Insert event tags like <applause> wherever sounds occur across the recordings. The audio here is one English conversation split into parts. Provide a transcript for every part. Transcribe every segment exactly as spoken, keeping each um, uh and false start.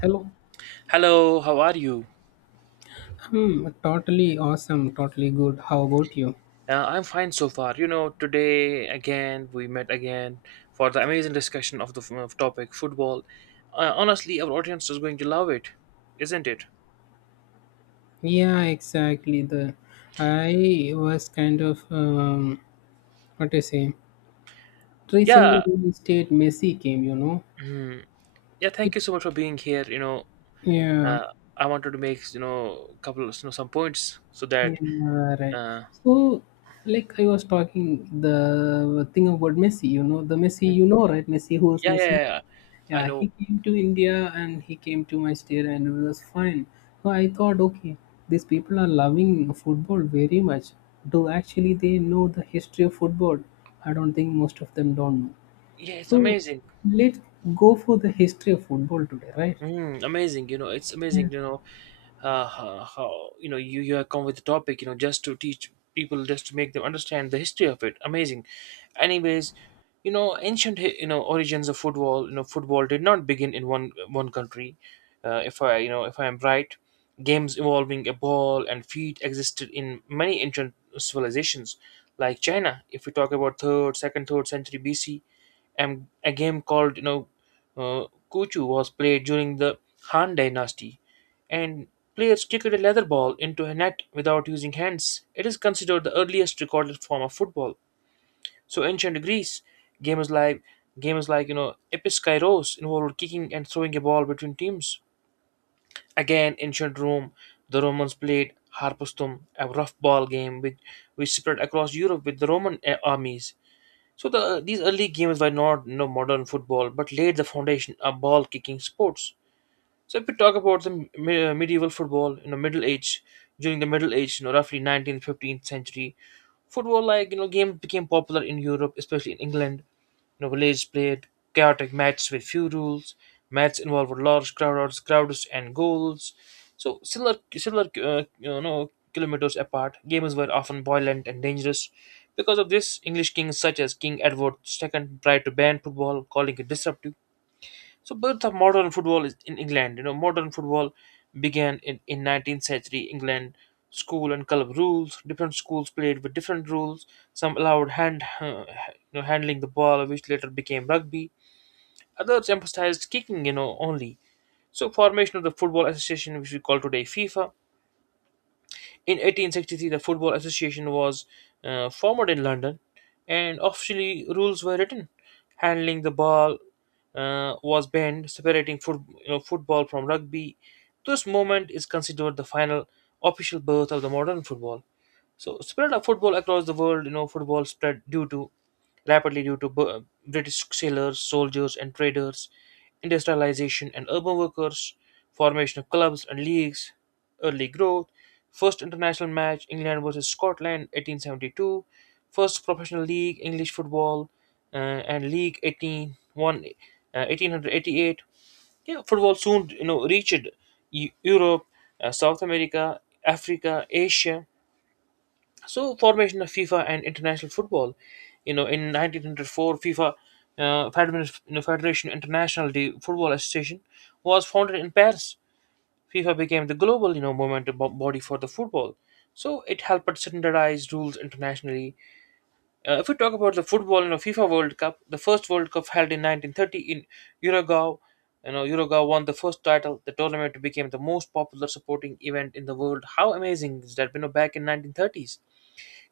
Hello. Hello, how are you? Hmm, totally awesome, totally good. How about you? Uh, I'm fine so far. You know, today again we met again for the amazing discussion of the f- of topic football. Uh, honestly, our audience is going to love it, isn't it? Yeah, exactly. The I was kind of um, what I say. Recently, Yeah, the state Messi came. You know, mhm, yeah. it. Thank you so much for being here. You know, Yeah, uh, I wanted to make you know a couple of you know, some points so that yeah, right. uh, So, like I was talking the thing about Messi. You know, the Messi. You know, right? Messi. Who is yeah, yeah, Messi? yeah, yeah. I Yeah, know. he came to India and he came to my state and it was fine. So I thought, okay, these people are loving football very much. Do actually they know the history of football? I don't think most of them don't know. Yeah, it's So amazing. let's go for the history of football today, right? Mm, amazing, you know, it's Yeah. amazing, you know, uh, how, how you know you you have come with the topic, you know, just to teach people, just to make them understand the history of it. Amazing. Anyways, you know, ancient hi- you know origins of football. You know, football did not begin in one one country. Uh, if I you know if I am right, games involving a ball and feet existed in many ancient civilizations, like China. If we talk about third, second, third century B C, and a game called you know uh, Kuchu was played during the Han Dynasty, and players kicked a leather ball into a net without using hands. It is considered the earliest recorded form of football. So ancient Greece, games like games like you know episkairos involved kicking and throwing a ball between teams. Again, ancient Rome, the Romans played harpastum, a rough ball game which which spread across Europe with the Roman uh, armies. So the, these early games were not you know, modern football, but laid the foundation of ball kicking sports. So if we talk about the m- me- uh, medieval football, you know, Middle Age. During the Middle Age, you know, roughly nineteenth, fifteenth century, football like, you know, game became popular in Europe, especially in England. You know, village played chaotic matches with few rules. Matches involved large crowds, crowds and goals. So similar, similar, uh, you know, kilometers apart. Games were often violent and dangerous. Because of this, English kings such as King Edward two tried to ban football, calling it disruptive. So birth of modern football is in England. You know, modern football began in, in nineteenth century England. School and club rules. Different schools played with different rules. Some allowed hand, uh, you know, handling the ball, which later became rugby. Others emphasized kicking, you know, only. So formation of the Football Association, which we call today FIFA, in eighteen sixty-three, the Football Association was uh, formed in London, and officially rules were written. Handling the ball uh, was banned, separating foot, you know, football from rugby. This moment is considered the final official birth of the modern football. So, spread of football across the world, you know, football spread due to rapidly due to Bu- uh, British sailors, soldiers, and traders, industrialization and urban workers, formation of clubs and leagues, early growth, first international match England versus Scotland eighteen seventy-two, first professional league English football, uh, and League one eighty-one, uh, eighteen eighty-eight. Yeah, football soon you know reached Eu- Europe, uh, South America, Africa, Asia. So formation of FIFA and international football, you know, in nineteen oh four, FIFA, uh, Federation you know, Federation International de Football Association, was founded in Paris. FIFA became the global, you know, movement bo- body for the football. So it helped standardize rules internationally. Uh, if we talk about the football, you know, FIFA World Cup, the first World Cup held in nineteen thirty in Uruguay. you know, Uruguay won the first title. The tournament became the most popular supporting event in the world. How amazing is that? You know, back in nineteen thirties,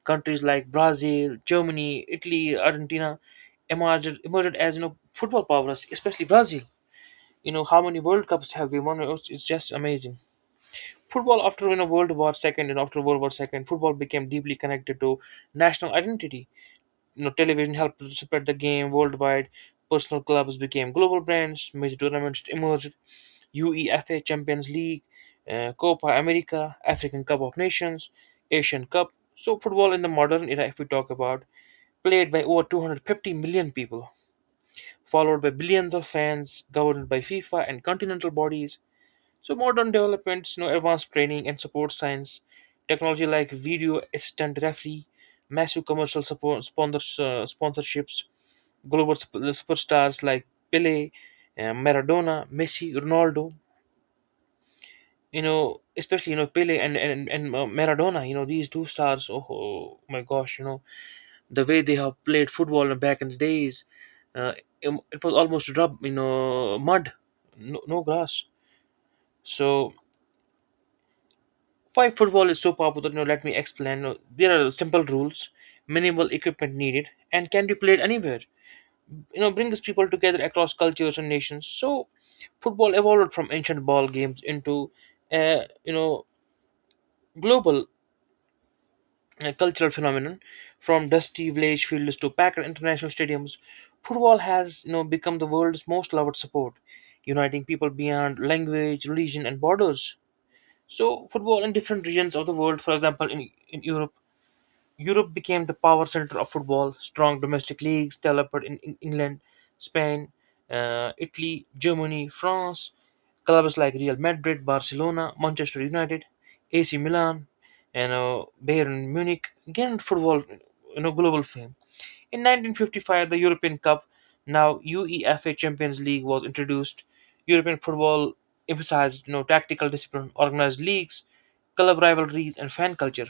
countries like Brazil, Germany, Italy, Argentina emerged emerged as you know football powers, especially Brazil. You know how many World Cups have they won? It's, it's just amazing. Football after you know World War Second, and after World War Second, football became deeply connected to national identity. You know, television helped to spread the game worldwide. Personal clubs became global brands. Major tournaments emerged: UEFA Champions League, uh, Copa America, African Cup of Nations, Asian Cup. So football in the modern era, if we talk about, played by over two hundred fifty million people, followed by billions of fans, governed by FIFA and continental bodies. So modern developments, you know, advanced training and support science, technology like video assistant referee, massive commercial support, sponsors, uh, sponsorships, global sup- superstars like Pele, uh, Maradona, Messi, Ronaldo. You know, especially, you know Pele and and and uh, Maradona. You know these two stars. Oh, oh my gosh, you know the way they have played football back in the days. Uh, it, it was almost rub, you know, mud, no, no grass. So why football is so popular? You know, let me explain. Uh, There are simple rules, minimal equipment needed, and can be played anywhere. You know, brings people together across cultures and nations. So football evolved from ancient ball games into, uh, you know, global a cultural phenomenon. From dusty village fields to packed international stadiums, football has you know, become the world's most loved sport, uniting people beyond language, religion, and borders. So, football in different regions of the world, for example, in, in Europe. Europe became the power center of football. Strong domestic leagues developed in Eng- England, Spain, uh, Italy, Germany, France. Clubs like Real Madrid, Barcelona, Manchester United, A C Milan, and uh, Bayern Munich gained football, you know, global fame. In nineteen fifty-five, the European Cup, now UEFA Champions League, was introduced. European football emphasized, you know, tactical discipline, organized leagues, club rivalries, and fan culture.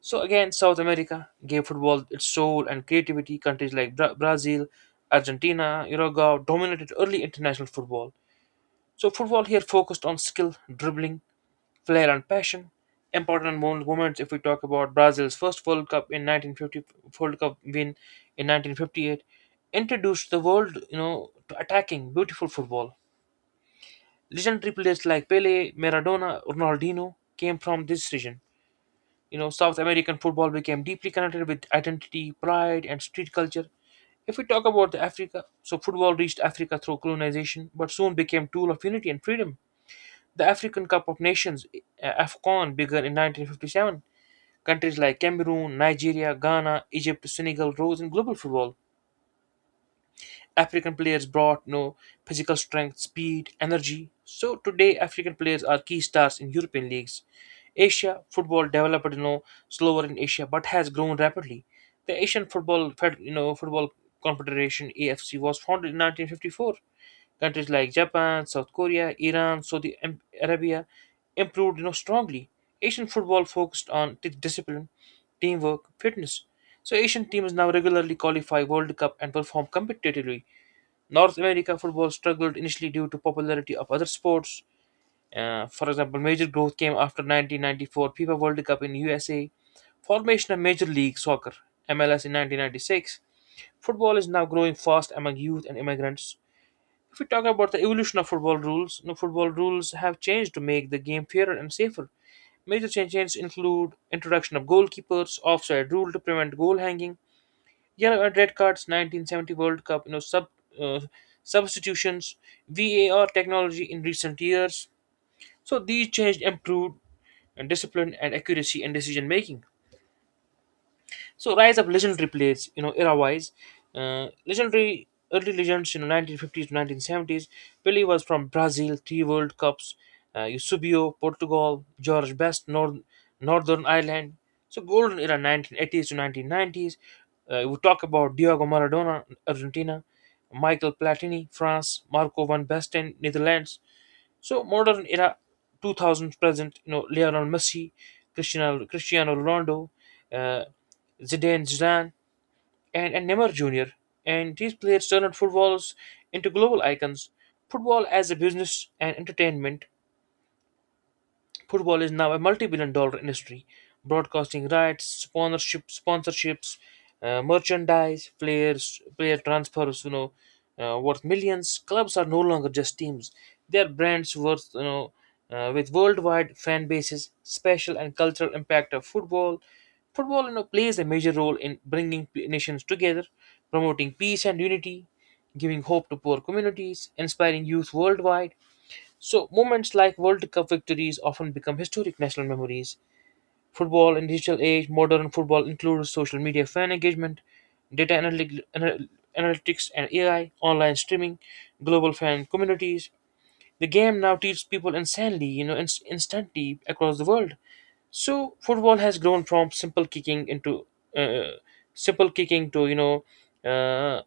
So again, South America gave football its soul and creativity. Countries like Bra- Brazil, Argentina, Uruguay dominated early international football. So football here focused on skill, dribbling, flair, and passion. Important mo- moments, if we talk about Brazil's first World Cup in nineteen fifty, World Cup win in nineteen fifty-eight, introduced the world, you know, to attacking beautiful football. Legendary players like Pele, Maradona, Ronaldinho came from this region. You know, South American football became deeply connected with identity, pride, and street culture. If we talk about the Africa, so football reached Africa through colonization, but soon became tool of unity and freedom. The African Cup of Nations, uh, (AFCON), began in nineteen fifty-seven. Countries like Cameroon, Nigeria, Ghana, Egypt, Senegal rose in global football. African players brought no physical strength, speed, energy. So today, African players are key stars in European leagues. Asia football developed you know slower in Asia but has grown rapidly. The Asian Football Fed- you know Football Confederation A F C was founded in nineteen fifty-four. Countries like Japan, South Korea, Iran, Saudi Am- Arabia improved you know strongly. Asian football focused on di- discipline, teamwork, fitness. So Asian teams now regularly qualify World Cup and perform competitively. North America football struggled initially due to popularity of other sports. Uh, for example, major growth came after nineteen ninety-four FIFA World Cup in U S A, formation of Major League Soccer (M L S) in nineteen ninety-six. Football is now growing fast among youth and immigrants. If we talk about the evolution of football rules, no football rules have changed to make the game fairer and safer. Major changes include introduction of goalkeepers, offside rule to prevent goal hanging, yeah, uh, red cards, nineteen seventy World Cup, you know, sub uh, substitutions, VAR technology in recent years. So these changed, improved, and discipline and accuracy in decision making. So rise of legendary plays, you know, era-wise, uh, legendary early legends, you know, nineteen fifties to nineteen seventies. Pelé was from Brazil, three World Cups. Uh, Eusebio, Portugal, George Best, North, Northern Ireland. So golden era nineteen eighties to nineteen nineties. Uh, we talk about Diego Maradona, Argentina, Michael Platini, France, Marco van Basten, Netherlands. So modern era two thousand present, you know, Lionel Messi, Cristiano Cristiano Ronaldo, uh, Zidane, Zidane, and, and Neymar Junior And these players turned footballers into global icons. Football as a business and entertainment. Football is now a multi-billion dollar industry. Broadcasting rights, sponsorship, sponsorships, uh, merchandise, players, player transfers, you know, uh, worth millions. Clubs are no longer just teams. They are brands worth, you know, uh, with worldwide fan bases, special and cultural impact of football. Football, you know, plays a major role in bringing p- nations together, promoting peace and unity, giving hope to poor communities, inspiring youth worldwide. So moments like World Cup victories often become historic national memories. Football in digital age, modern football includes social media fan engagement, data analytic, anal- analytics and A I, online streaming, global fan communities. The game now teaches people insanely, you know, inst- instantly across the world. So football has grown from simple kicking into uh, simple kicking to, you know uh,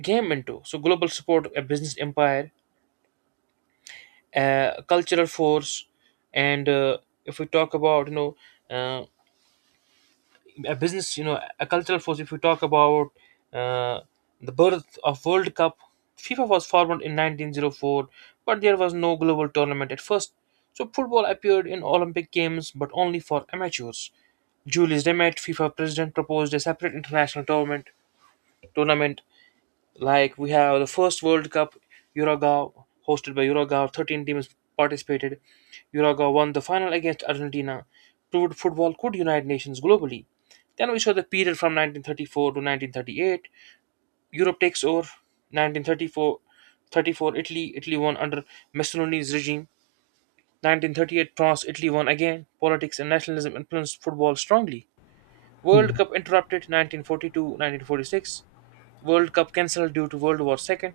game, into so global support, a business empire, uh, cultural force, and uh, if we talk about you know uh, a business, you know a cultural force. If we talk about uh, the birth of World Cup, FIFA was formed in nineteen oh four, but there was no global tournament at first. So football appeared in Olympic Games, but only for amateurs. Julius Demet, FIFA president, proposed a separate international tournament tournament Like we have the first World Cup, Uruguay, hosted by Uruguay, thirteen teams participated. Uruguay won the final against Argentina, proved football could unite nations globally. Then we saw the period from nineteen thirty-four to nineteen thirty-eight. Europe takes over. Nineteen thirty four, thirty four Italy. Italy won under Mussolini's regime. nineteen thirty-eight France. Italy won again. Politics and nationalism influenced football strongly. World Yeah. Cup interrupted, nineteen forty two, nineteen forty six. World Cup cancelled due to World War two.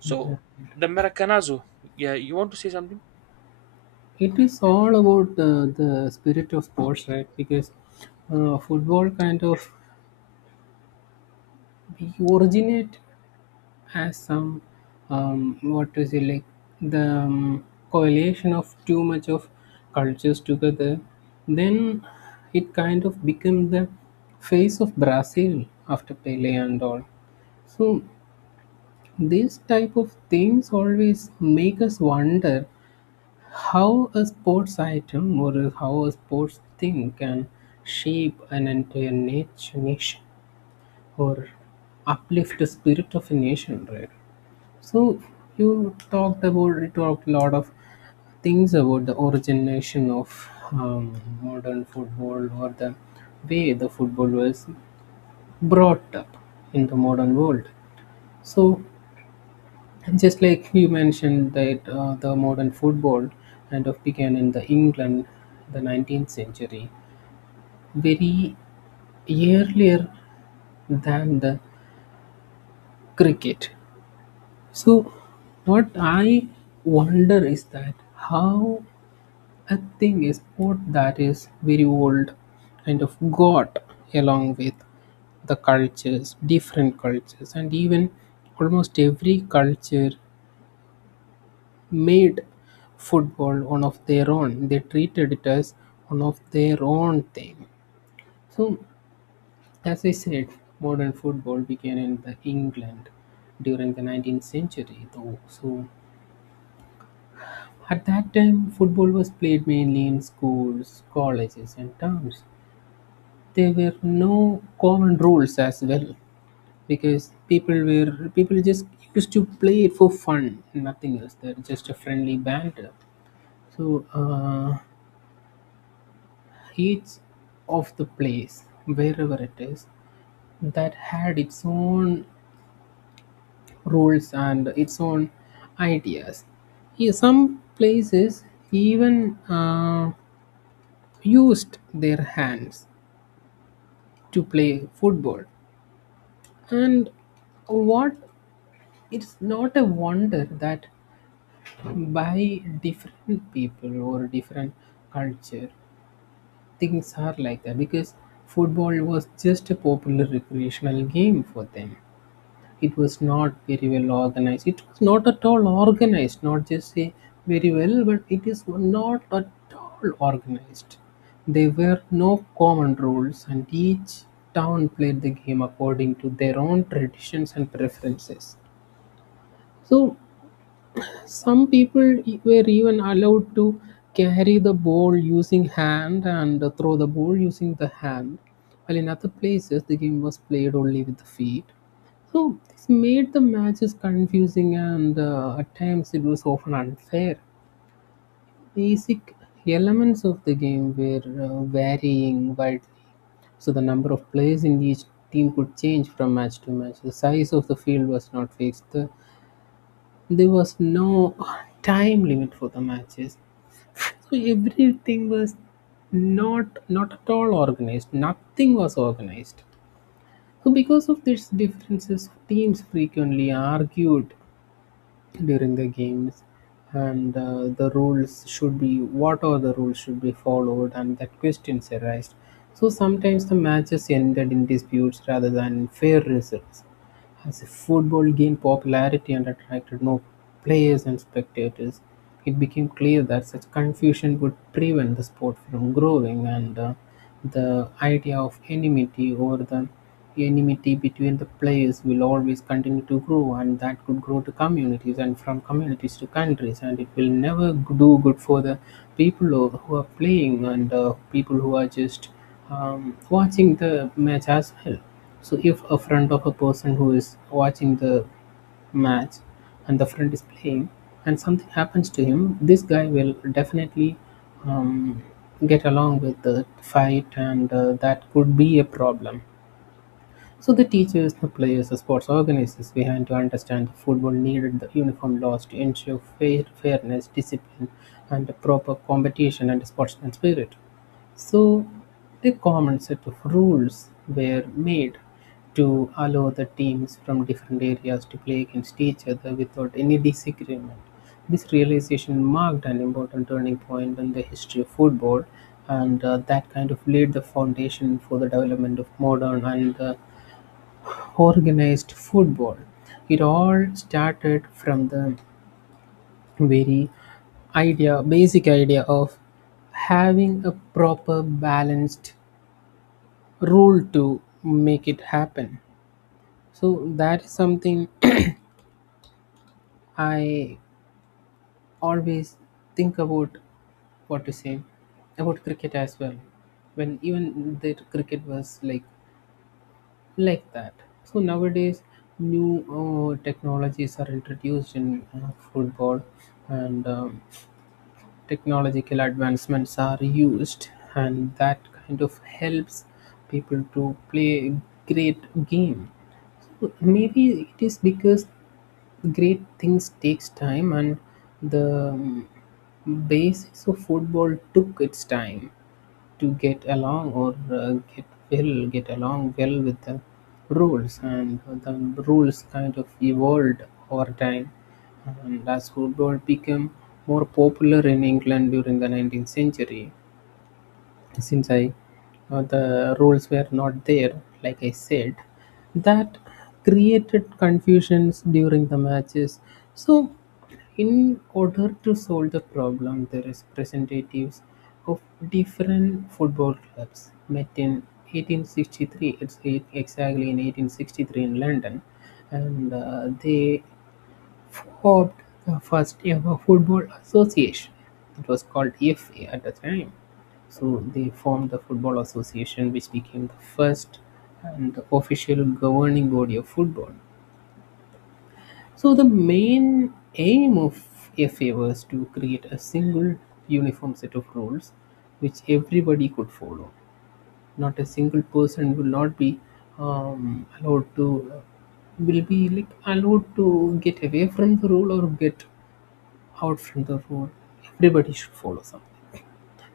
So the Maracanazo, yeah, you want to say something? It is all about uh, the spirit of sports, right? Because uh, football kind of we originate has some um, what to say, like the um, correlation of too much of cultures together, then it kind of became the face of Brazil after Pele and all. So these type of things always make us wonder how a sports item or how a sports thing can shape an entire nat- nation or uplift the spirit of a nation, right? So you talked about you talked a lot of things about the origination of um, modern football or the way the football was brought up in the modern world. So just like you mentioned that uh, the modern football kind of began in the England, the nineteenth century, very earlier than the cricket. So what I wonder is that how a thing is sport that is very old kind of got along with the cultures, different cultures, and even almost every culture made football one of their own. They treated it as one of their own thing. So, as I said, modern football began in the England during the nineteenth century, though. So, at that time, football was played mainly in schools, colleges, and towns. There were no common rules as well, because people were people just used to play it for fun, nothing else. They're just a friendly banter. So uh, each of the place wherever it is that had its own rules and its own ideas. Yeah, some places even uh, used their hands to play football. And what? It's not a wonder that by different people or different culture, things are like that, because football was just a popular recreational game for them. It was not very well organized. It was not at all organized, not just say very well, but it is not at all organized. There were no common rules, and each town played the game according to their own traditions and preferences. So some people e- were even allowed to carry the ball using hand and throw the ball using the hand, while in other places the game was played only with the feet. So this made the matches confusing and uh, at times it was often unfair. Basic elements of the game were uh, varying widely. So the number of players in each team could change from match to match. The size of the field was not fixed. The there was no time limit for the matches, so everything was not not at all organized. Nothing was organized. So because of these differences, teams frequently argued during the games, and uh, the rules should be what are the rules should be followed, and that questions arise. So sometimes the matches ended in disputes rather than in fair results. As football gained popularity and attracted more players and spectators, it became clear that such confusion would prevent the sport from growing, and uh, the idea of enmity or the enmity between the players will always continue to grow, and that could grow to communities and from communities to countries, and it will never do good for the people who who are playing and uh, people who are just um, watching the match as well. So if a friend of a person who is watching the match and the friend is playing and something happens to him, this guy will definitely um, get along with the fight, and uh, that could be a problem. So the teachers, the players, the sports organizers behind to understand the football needed the uniform laws to ensure fair, fairness, discipline, and a proper competition and sportsman spirit. So a common set of rules were made to allow the teams from different areas to play against each other without any disagreement. This realization marked an important turning point in the history of football, and uh, that kind of laid the foundation for the development of modern and uh, organized football. It all started from the very idea, basic idea of having a proper balanced rule to make it happen. So that is something <clears throat> I always think about, what to say, about cricket as well. When even the cricket was like like that. So nowadays, new uh, technologies are introduced in uh, football, and um, technological advancements are used, and that kind of helps people to play great game. So maybe it is because great things takes time, and the um, basis of football took its time to get along or uh, get well get along well with the rules, and the rules kind of evolved over time. And as football became more popular in England during the nineteenth century, since I uh, the rules were not there, like I said, that created confusions during the matches. So, in order to solve the problem, the representatives of different football clubs met in eighteen sixty-three. It's eight, exactly in eighteen sixty-three in London, and uh, they formed the first ever football association. It was called F A at the time. So they formed the Football Association, which became the first and the official governing body of football. So the main aim of F A was to create a single uniform set of rules which everybody could follow. Not a single person will not be um, allowed to will be like allowed to get away from the rule or get out from the rule. Everybody should follow something.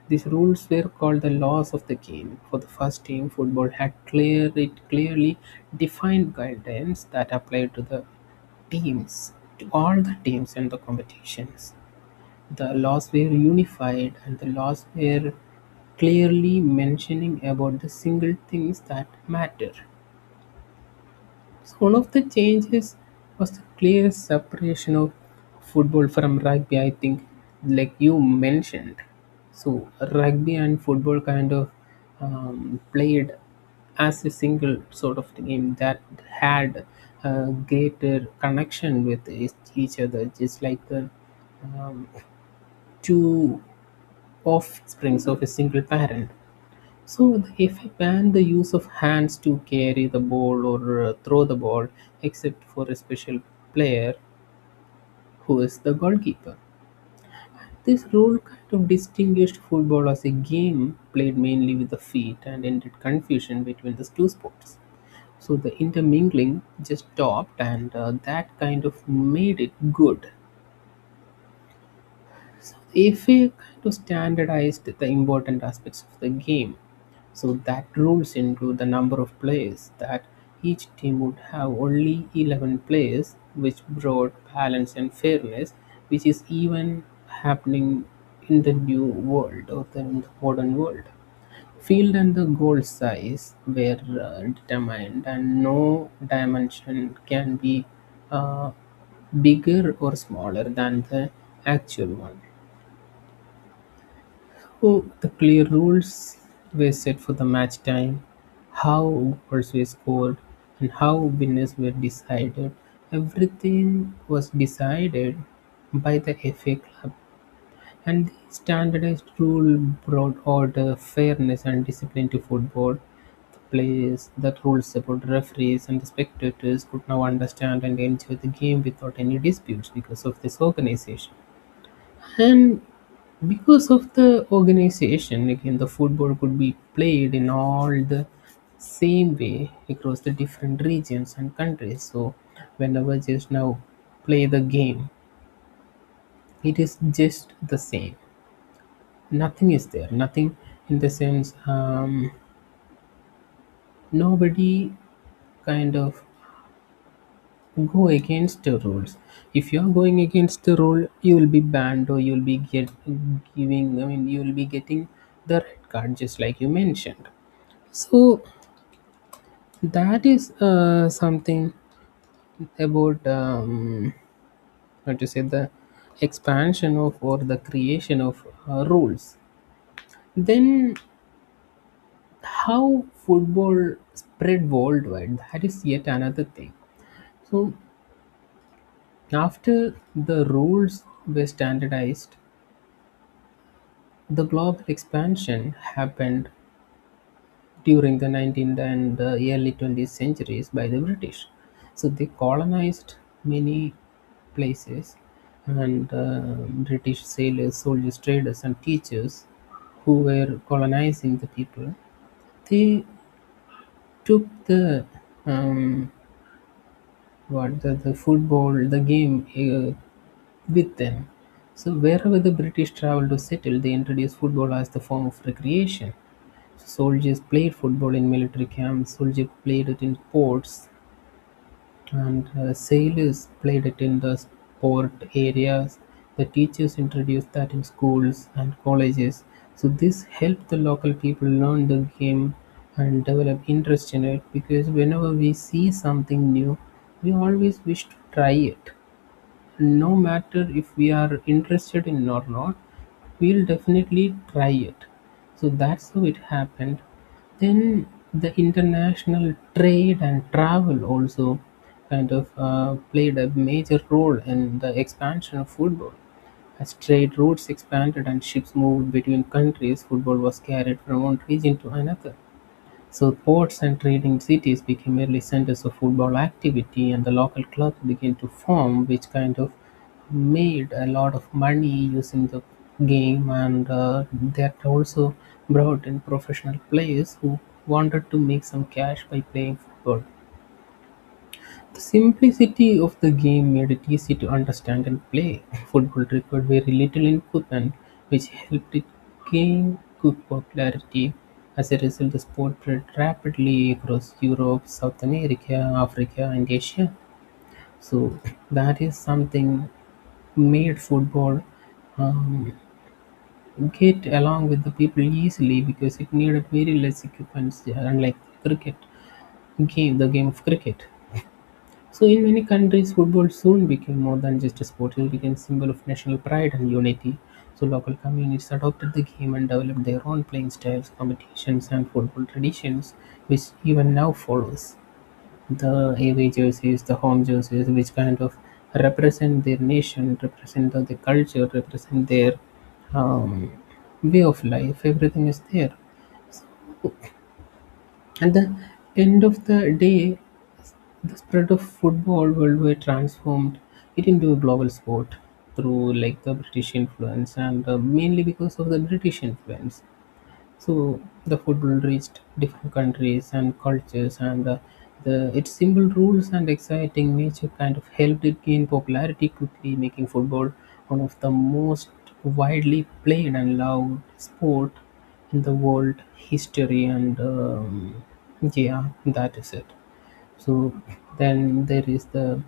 These rules were called the laws of the game. For the first team, football had clear, it clearly defined guidelines that applied to the teams, to all the teams and the competitions. The laws were unified, and the laws were clearly mentioning about the single things that matter. So one of the changes was the clear separation of football from rugby, I think, like you mentioned. So, rugby and football kind of um, played as a single sort of game that had a greater connection with each each other, just like the um, two offsprings of a single parent. So they banned the use of hands to carry the ball or uh, throw the ball, except for a special player who is the goalkeeper. This rule kind of distinguished football as a game played mainly with the feet and ended confusion between the two sports. So the intermingling just stopped, and uh, that kind of made it good. If we kind of standardized the important aspects of the game, so that rules into the number of players that each team would have only eleven players, which brought balance and fairness, which is even happening in the new world or the, in the modern world. Field and the goal size were uh, determined and no dimension can be uh, bigger or smaller than the actual one. Oh, the clear rules were set for the match time, how goals were scored, and how winners were decided. Everything was decided by the F A Club, and the standardized rule brought order, fairness, and discipline to football. The players, the rules support referees, and the spectators could now understand and enjoy the game without any disputes because of this organization. And because of the organization, again, the football could be played in all the same way across the different regions and countries. So, whenever just now play the game, it is just the same. Nothing is there. Nothing in the sense, um, nobody kind of go against the rules. If you're going against the rule, you'll be banned or you'll be get giving. I mean, you'll be getting the red card, just like you mentioned. So that is uh, something about um, how to say the expansion of or the creation of uh, rules. Then how football spread worldwide? That is yet another thing. So after the rules were standardized, the global expansion happened during the nineteenth and uh, early twentieth centuries by the British. So they colonized many places, and uh, British sailors, soldiers, traders, and teachers who were colonizing the people, they took the um, what the, the football, the game uh, with them. So wherever the British traveled to settle, they introduced football as the form of recreation. Soldiers played football in military camps, soldiers played it in ports, and uh, sailors played it in the sport areas. The teachers introduced that in schools and colleges. So this helped the local people learn the game and develop interest in it because whenever we see something new, we always wish to try it no matter if we are interested in or not, we'll definitely try it. So that's how it happened. Then the international trade and travel also kind of uh, played a major role in the expansion of football. As trade routes expanded and ships moved between countries, football was carried from one region to another. So ports and trading cities became merely centers of football activity, and the local clubs began to form, which kind of made a lot of money using the game, and uh, that also brought in professional players who wanted to make some cash by playing football. The simplicity of the game made it easy to understand and play. <laughs> Football required very little equipment, which helped it gain quick popularity. As a result, the sport spread rapidly across Europe, South America, Africa, and Asia. So that is something made football um, get along with the people easily because it needed very less equipment, unlike cricket game, the game of cricket. So in many countries, football soon became more than just a sport. It became a symbol of national pride and unity. So local communities adopted the game and developed their own playing styles, competitions, and football traditions, which even now follows. The away jerseys, the home jerseys, which kind of represent their nation, represent the the culture, represent their um, way of life. Everything is there. At the end of the day, the spread of football worldwide transformed it into a global sport through like the British influence and uh, mainly because of the British influence. So the football reached different countries and cultures, and uh, the its simple rules and exciting nature kind of helped it gain popularity quickly, making football one of the most widely played and loved sport in the world history. And um, yeah, that is it. So then there is the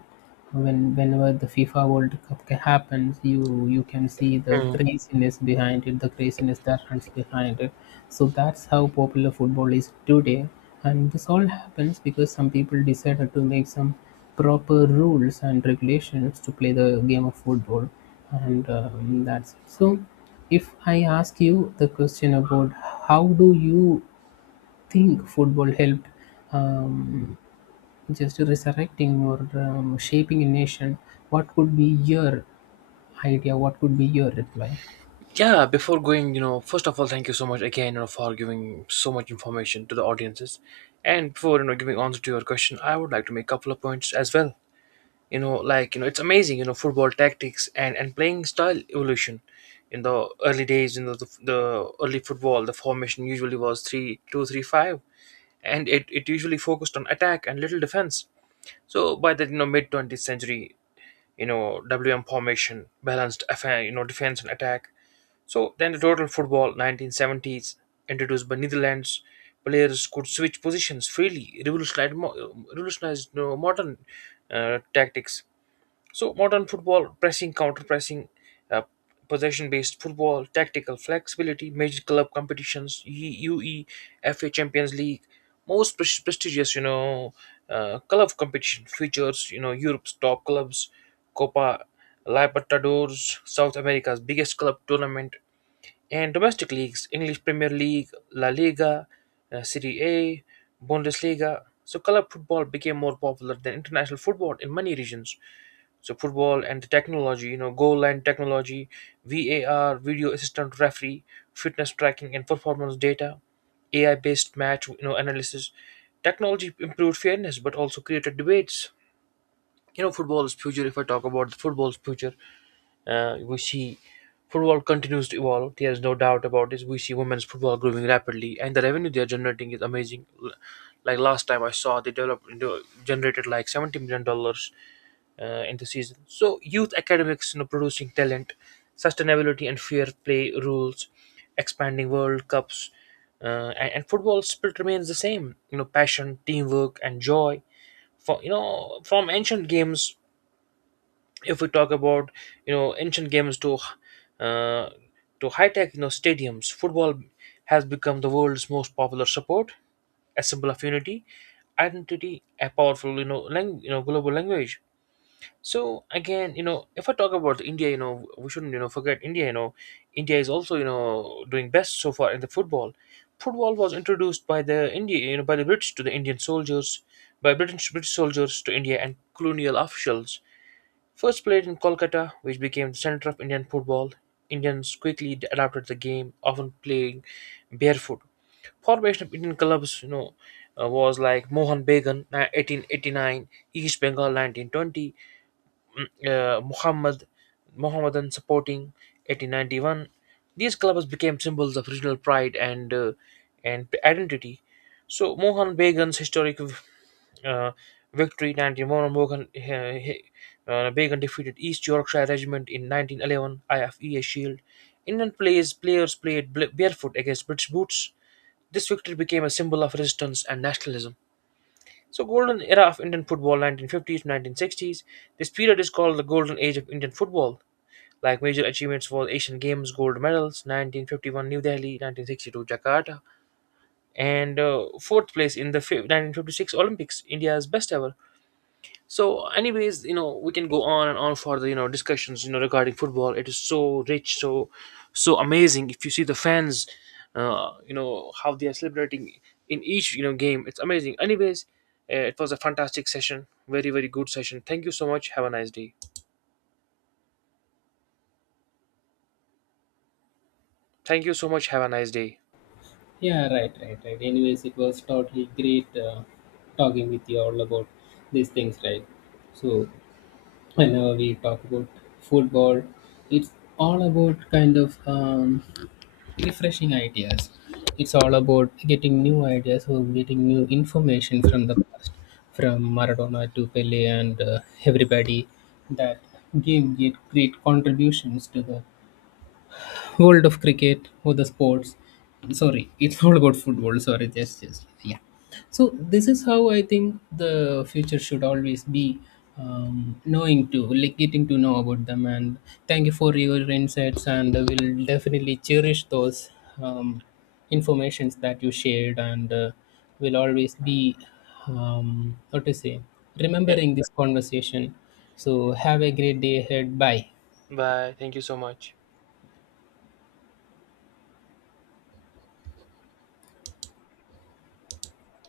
when whenever the FIFA World Cup ca- happens, you you can see the Mm. craziness behind it, the craziness that runs behind it. So that's how popular football is today, and this all happens because some people decided to make some proper rules and regulations to play the game of football, and um, that's it. So, if I ask you the question about how do you think football helped um, just resurrecting or um, shaping a nation, what could be your idea, what could be your reply? Yeah, before going, you know, first of all, thank you so much again, you know, for giving so much information to the audiences. And before, you know, giving answer to your question, I would like to make a couple of points as well. You know, like, you know, it's amazing, you know, football tactics and, and playing style evolution. In the early days, you know, the, the early football, the formation usually was three two three five, and it, it usually focused on attack and little defense. So by the, you know, mid-twentieth century, you know W M formation, balanced you know defense and attack. So then the total football nineteen seventies, introduced by Netherlands, players could switch positions freely, revolutionized mo- revolutionized, you know, modern uh, tactics. So modern football, pressing, counter-pressing, uh, possession-based football, tactical flexibility, major club competitions, UEFA Champions League, most pres- prestigious, you know, uh, club competition, features, you know, Europe's top clubs, Copa Libertadores, South America's biggest club tournament, and domestic leagues, English Premier League, La Liga, uh, Serie A, Bundesliga. So club football became more popular than international football in many regions. So football and the technology, you know goal line technology, VAR, video assistant referee, fitness tracking and performance data, AI based match you know analysis. Technology improved fairness but also created debates. you know football's future. If I talk about the football's future, uh, we see football continues to evolve. There's no doubt about this. We see women's football growing rapidly, and the revenue they're generating is amazing. L- like last time I saw, they developed into generated like seventy million dollars uh, in the season. So youth academics, you know, producing talent, sustainability and fair play rules, expanding World Cups, uh, and, and football spirit remains the same. You know, passion, teamwork, and joy. For you know, from ancient games, if we talk about you know ancient games to, uh, to high tech, you know stadiums, football has become the world's most popular support, a symbol of unity, identity, a powerful, you know lang- you know global language. So again, you know, if I talk about India, you know, we shouldn't, you know, forget India. You know, India is also, you know, doing best so far in the football. Football was introduced by the India, you know, by the British to the Indian soldiers, by British British soldiers to India and colonial officials. First played in Kolkata, which became the center of Indian football. Indians quickly d- adapted the game, often playing barefoot. Formation of Indian clubs, you know, uh, was like Mohan Bagan, uh, eighteen eighty-nine, East Bengal, nineteen twenty, uh, Muhammad Mohammedan supporting, eighteen ninety-one. These clubs became symbols of regional pride and uh, and identity. So Mohan Began's historic uh, victory, nineteen oh one. Mohan uh, he- uh, Began defeated East Yorkshire Regiment in nineteen eleven I F E A Shield. Indian players players played bl- barefoot against British boots. This victory became a symbol of resistance and nationalism. So, golden era of Indian football, nineteen fifties to nineteen sixties. This period is called the golden age of Indian football. Like, major achievements were Asian Games gold medals, nineteen fifty-one New Delhi, nineteen sixty-two Jakarta, and uh, fourth place in the fi- nineteen fifty-six Olympics, India's best ever. So anyways, you know we can go on and on for the, you know discussions you know regarding football. It is so rich, so so amazing. If you see the fans, uh, you know how they are celebrating in each you know game, it's amazing. Anyways, uh, it was a fantastic session, very very good session. Thank you so much, have a nice day. Thank you so much, have a nice day. Yeah, right, right, right. Anyways, it was totally great uh, talking with you all about these things, right? So, whenever we talk about football, it's all about kind of um, refreshing ideas. It's all about getting new ideas or getting new information from the past, from Maradona to Pele and uh, everybody that gave great, great contributions to the world of cricket or the sports. Sorry, it's all about football. Sorry, just just yeah. So this is how I think the future should always be, um, knowing to like getting to know about them. And thank you for your insights, and I will definitely cherish those um, informations that you shared, and uh, will always be, um, what to say, Yeah. remembering this conversation. So have a great day ahead, bye. Bye, thank you so much.